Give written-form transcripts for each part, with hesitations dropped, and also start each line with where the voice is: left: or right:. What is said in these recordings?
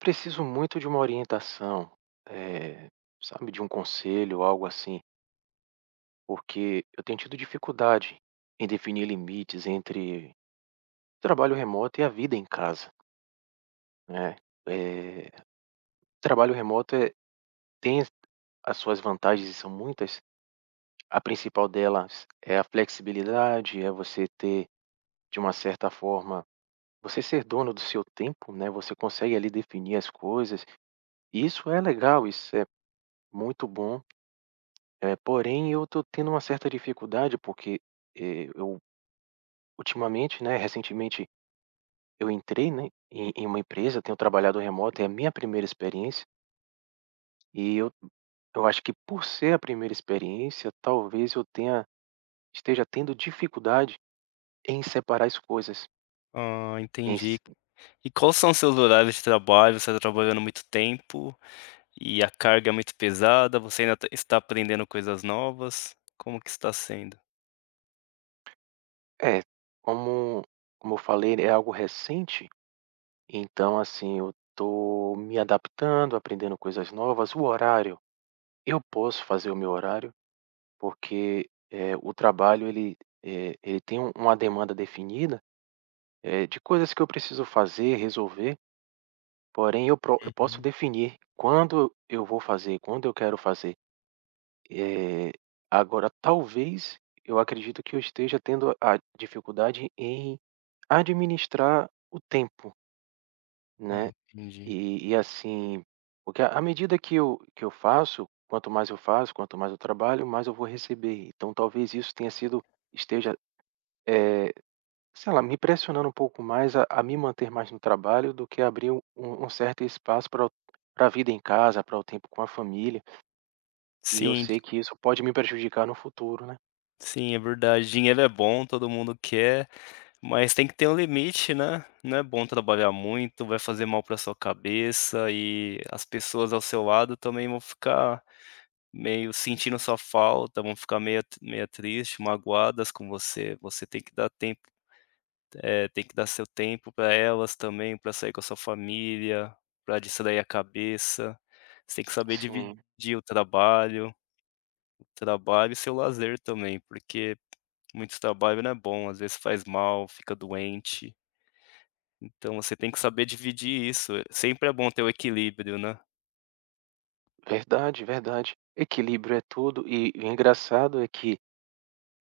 right: Preciso muito de uma orientação, eh, sabe, de um conselho, algo assim, porque eu tenho tido dificuldade em definir limites entre trabalho remoto e a vida em casa, né. Eh, trabalho remoto, tem as suas vantagens e são muitas. A principal delas é a flexibilidade, é você ter, de uma certa forma, você ser dono do seu tempo, né, você consegue ali definir as coisas, e isso é legal, isso é muito bom. É, porém eu tô tendo uma certa dificuldade, porque, eu ultimamente, né, recentemente eu entrei, né, em uma empresa, tenho trabalhado remoto, é a minha primeira experiência, e eu acho que por ser a primeira experiência, talvez eu tenha esteja tendo dificuldade em separar as coisas,
left: Ah,
right: em s
left: entendi. E quais são seus horários de trabalho? Você está trabalhando muito tempo e a carga é muito pesada? Você ainda está aprendendo coisas novas? Como que está sendo?
right: é, como como eu falei, é algo recente, então assim, eu tô me adaptando, aprendendo coisas novas. O horário, eu posso fazer o meu horário? Porque, o trabalho ele, ele tem uma demanda definida, de coisas que eu preciso fazer, resolver, porém eu posso
left: Uhum.
right: definir quando eu vou fazer, quando eu quero fazer. Eh, agora talvez, eu acredito que eu esteja tendo a dificuldade em administrar o tempo,
left: Ah,
right: né.
left: entendi.
right: E assim, porque à medida que eu faço, quanto mais eu faço, quanto mais eu trabalho, mais eu vou receber. Então talvez isso tenha sido esteja, eh sei lá, me pressionando um pouco mais a me manter mais no trabalho do que abrir um certo espaço para a vida em casa, para o tempo com a família, e eu
left: Sim,
right: sei que isso pode me prejudicar no futuro, né.
left: sim, é verdade. Dinheiro é bom, todo mundo quer, mas tem que ter um limite, né? Não é bom trabalhar muito, vai fazer mal para sua cabeça e as pessoas ao seu lado também vão ficar meio sentindo sua falta, vão ficar meio triste, magoadas com você. Você tem que dar tempo, tem que dar seu tempo para elas também, para sair com a sua família, pra distrair a cabeça. Você tem que saber
right: Sim,
left: dividir o trabalho e seu lazer também, porque muito trabalho não é bom, às vezes faz mal, fica doente. Então você tem que saber dividir isso. Sempre é bom ter o equilíbrio, né.
right: verdade, verdade. Equilíbrio é tudo e o engraçado é que,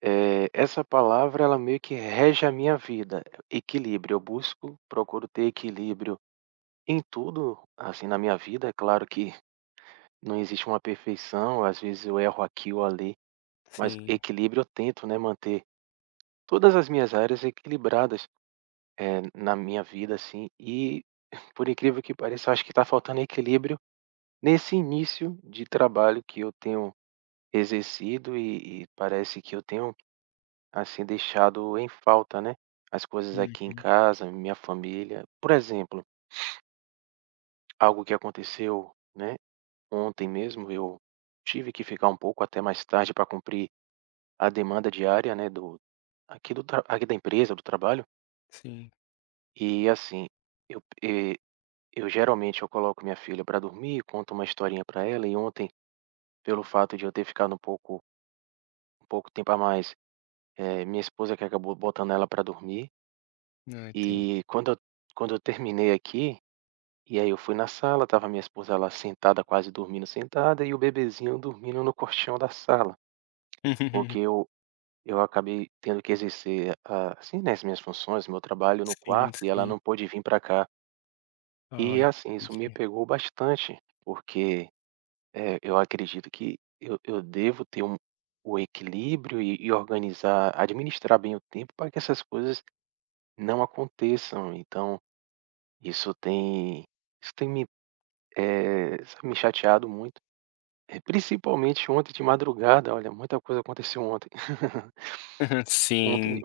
right: essa palavra ela meio que rege a minha vida, equilíbrio. Eu busco, procuro ter equilíbrio em tudo, assim, na minha vida. É claro que não existe uma perfeição, às vezes eu erro aqui ou ali. Mas
left: Sim.
right: equilíbrio eu tento, né, manter todas as minhas áreas equilibradas, na minha vida, assim, e por incrível que pareça, eu acho que está faltando equilíbrio nesse início de trabalho que eu tenho exercido e parece que eu tenho, assim, deixado em falta, né, as coisas aqui em
left: Uhum.
right: casa, minha família. Por exemplo, algo que aconteceu, né, ontem mesmo, eu tive que ficar um pouco até mais tarde para cumprir a demanda diária, né, do aqui do tra aqui da empresa, do trabalho.
left: Sim.
right: E assim, eu e eu geralmente eu coloco minha filha para dormir, conto uma historinha para ela e ontem, pelo fato de eu ter ficado um pouco tempo a mais, minha esposa que acabou botando ela para dormir,
left: Ah, tem.
right: e quando eu terminei aqui, e aí eu fui na sala, tava minha esposa lá sentada, quase dormindo sentada, e o bebezinho dormindo no colchão da sala, porque eu acabei tendo que exercer, ah, assim, né, as minhas funções, meu trabalho no
left: Sim,
right: quarto e ela
left: sim.
right: não pôde vir para cá.
left: Ah,
right: E assim, isso me
left: entendi.
right: pegou bastante, porque, eu acredito que eu devo ter o equilíbrio e organizar, administrar bem o tempo para que essas coisas não aconteçam. Então isso tem isso tem me, sabe, me chateado muito, principalmente ontem de madrugada, olha, muita coisa aconteceu ontem. Ontem
left: Sim,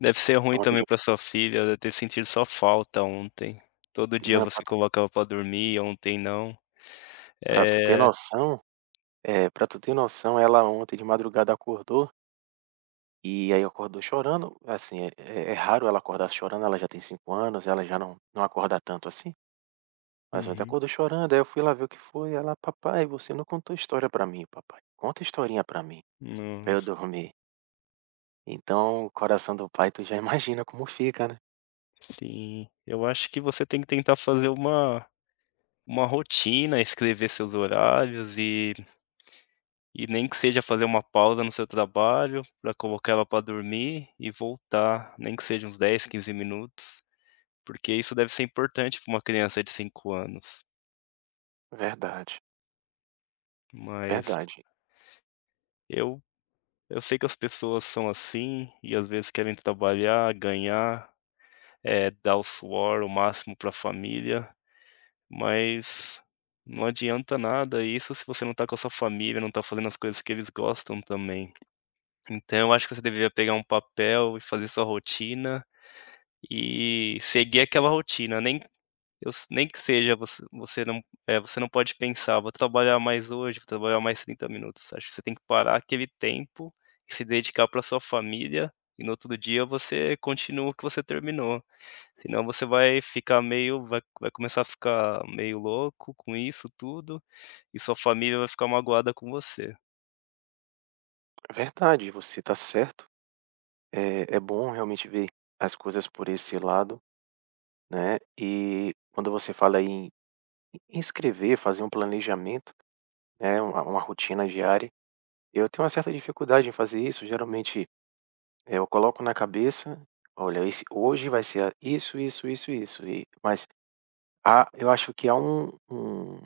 left: deve ser ruim
right: ontem de
left: também para sua filha, ela deve ter sentido só falta ontem. Todo dia
right: Não,
left: você colocava para dormir, ontem não.
right: pra tu ter
left: Eh
right: noção, pra tu ter noção, ela ontem de madrugada acordou. E aí acordou chorando, assim, é raro ela acordar chorando, ela já tem 5 anos, ela já não acorda tanto assim, mas ontem
left: uhum.
right: acordou chorando, aí eu fui lá ver o que foi, ela: "Papai, você não contou história pra mim, papai, conta historinha pra mim", pra eu
left: Nossa,
right: dormir. Então o coração do pai tu já imagina como fica, né.
left: sim. Eu acho que você tem que tentar fazer uma rotina, escrever seus horários e nem que seja fazer uma pausa no seu trabalho para colocar ela para dormir e voltar, nem que seja uns 10, 15 minutos, porque isso deve ser importante para uma criança de 5 anos.
right: Verdade,
left: Mas
right: verdade,
left: eu sei que as pessoas são assim e às vezes querem trabalhar, ganhar, dar o suor, o máximo para a família, mas não adianta nada isso se você não tá com a sua família, não tá fazendo as coisas que eles gostam também. Então eu acho que você deveria pegar um papel e fazer sua rotina e seguir aquela rotina, nem eu s nem que seja você não você não pode pensar: "Vou trabalhar mais hoje, vou trabalhar mais 30 minutos". Acho que você tem que parar aquele tempo e se dedicar para sua família, e no outro dia você continua o que você terminou. Senão você vai ficar meio vai começar a ficar meio louco com isso tudo, e sua família vai ficar magoada com você.
right: verdade, você tá certo, é bom realmente ver as coisas por esse lado, né, e quando você fala em escrever, fazer um planejamento, né, uma rotina diária. Eu tenho uma certa dificuldade em fazer isso, geralmente, eu coloco na cabeça: "Olha, esse hoje vai ser a isso, isso, isso, isso", e mas há eu acho que há um um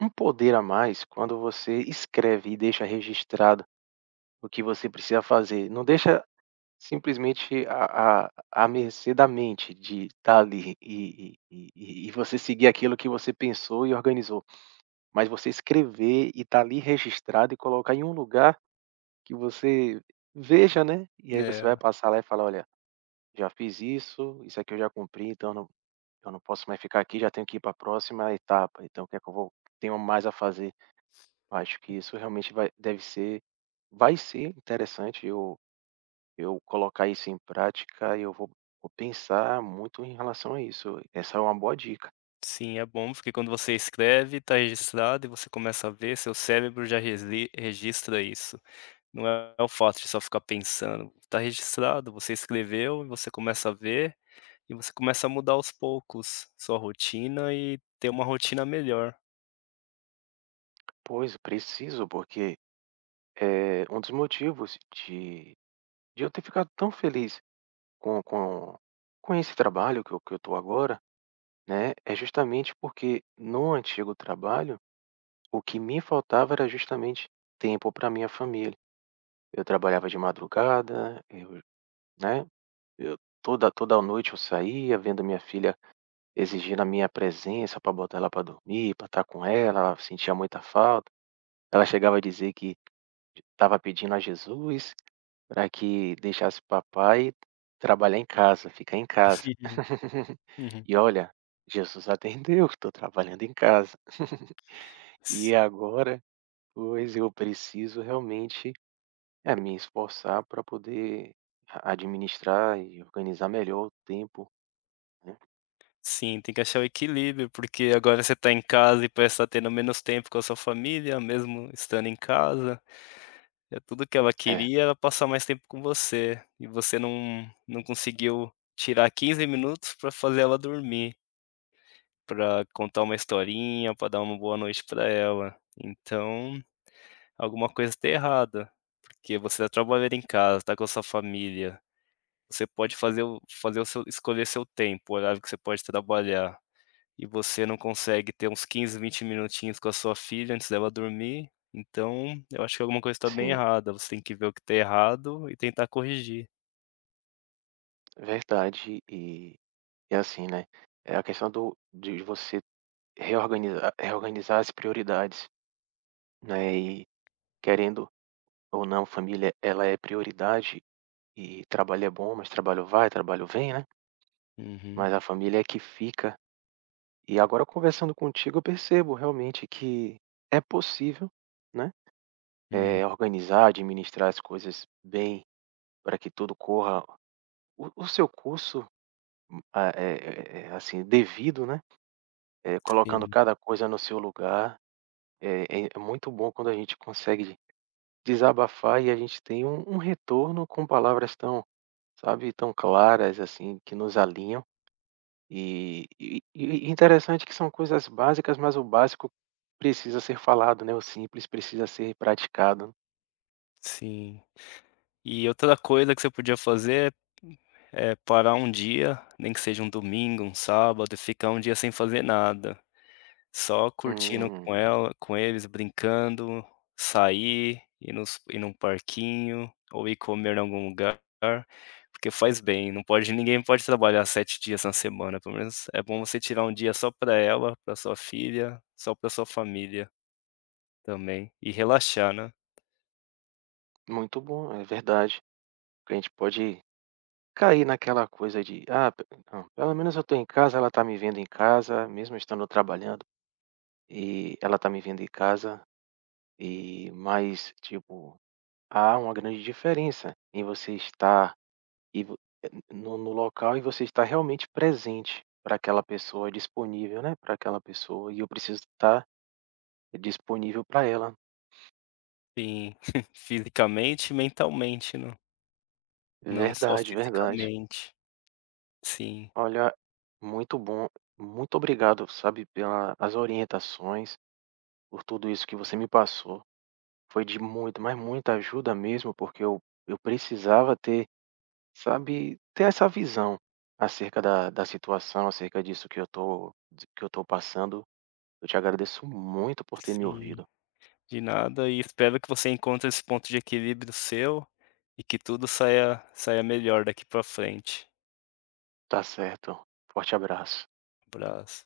right: um poder a mais quando você escreve e deixa registrado o que você precisa fazer, não deixa simplesmente à mercê da mente de estar ali e você seguir aquilo que você pensou e organizou, mas você escrever e estar ali registrado e colocar em um lugar que você veja, né, e aí você vai
left: É,
right: passar lá e falar: "Olha, já fiz isso, isso aqui eu já cumpri, então não, eu não posso mais ficar aqui, já tenho que ir para a próxima etapa, então o que é que eu vou tenho mais a fazer". Eu acho que isso realmente vai ser interessante eu colocar isso em prática e eu vou pensar muito em relação a isso. Essa é uma boa dica.
left: sim, é bom porque quando você escreve, tá registrado e você começa a ver, seu cérebro já resli registra isso. Não é o fato de só ficar pensando, tá registrado, você escreveu e você começa a ver, e você começa a mudar aos poucos sua rotina e ter uma rotina melhor.
right: Pois, preciso, porque, é um dos motivos de eu ter ficado tão feliz Com com com esse trabalho que eu estou agora, né, é justamente porque no antigo trabalho, o que me faltava era justamente tempo para minha família. Eu trabalhava de madrugada, eu né, eu toda a noite eu saía, vendo minha filha exigindo a minha presença para botar ela para dormir, para estar com ela, ela sentia muita falta. Ela chegava a dizer que estava pedindo a Jesus, para que deixasse o papai trabalhar em casa, ficar em casa.
left: Uhum, uhum.
right: E olha, Jesus atendeu, estou trabalhando em casa. E
left: Si
right: agora, pois eu preciso realmente, me esforçar para poder a administrar e organizar melhor o tempo, né.
left: Sim, tem que achar o equilíbrio, porque agora você tá em casa e parece estar tendo menos tempo com a sua família, mesmo estando em casa, é tudo que ela
right: É,
left: queria era passar mais tempo com você, e você não conseguiu tirar 15 minutos para fazer ela dormir. Pra contar uma historinha, pra dar uma boa noite pra ela. Então, alguma coisa tá errada, porque você tá trabalhando em casa, tá com a sua família, você pode fazer o seu escolher seu tempo, o horário que você pode trabalhar, e você não consegue ter uns 15, 20 minutinhos com a sua filha antes dela dormir, então eu acho que alguma coisa tá bem
right: sim,
left: errada, você tem que ver o que tá errado e tentar corrigir.
right: verdade. E assim, né, é a questão do de você reorganizar as prioridades, né, e querendo ou não, família, ela é prioridade e trabalho é bom, mas trabalho vai, trabalho vem, né?
left: Uhum,
right: Mas a família é que fica. E agora conversando contigo, eu percebo realmente que é possível, né?
left: uhum,
right: Organizar, administrar as coisas bem para que tudo corra o seu curso, assim, devido, né? Colocando
left: sim,
right: cada coisa no seu lugar. É, é muito bom quando a gente consegue desabafar e a gente tem um retorno com palavras tão, sabe, tão claras, assim, que nos alinham, e interessante que são coisas básicas, mas o básico precisa ser falado, né, o simples precisa ser praticado.
left: sim. E outra coisa que você podia fazer é é parar um dia, nem que seja um domingo, um sábado, e ficar um dia sem fazer nada, só curtindo
right: Hum,
left: com ela com eles, brincando, sair, ir num parquinho, ou ir comer em algum lugar, porque faz bem, não pode ninguém pode trabalhar 7 dias na semana, pelo menos é bom você tirar um dia só para ela, para sua filha, só para sua família também, e relaxar, né,
right: muito bom, é verdade, porque a gente pode cair naquela coisa de: "Ah, pe não, pelo menos eu estou em casa, ela está me vendo em casa, mesmo estando trabalhando, e ela está me vendo em casa", e mas, tipo, há uma grande diferença em você estar E vo no no local e você está realmente presente para aquela pessoa, disponível, né, para aquela pessoa, e eu preciso estar disponível para ela.
left: sim, fisicamente e mentalmente, não só
right: Verdade, verdade.
left: fisicamente. Sim.
right: Olha, muito bom, muito obrigado, sabe, pelas orientações, por tudo isso que você me passou. Foi de muito, mas muita ajuda mesmo, porque eu precisava ter, sabe, ter essa visão acerca da situação, acerca disso que eu tô passando. Eu te agradeço muito por ter me
left: Sim,
right: ouvido.
left: de nada e espero que você encontre esse ponto de equilíbrio seu, e que tudo saia melhor daqui para frente.
right: Tá certo. Forte abraço.
left: Abraço.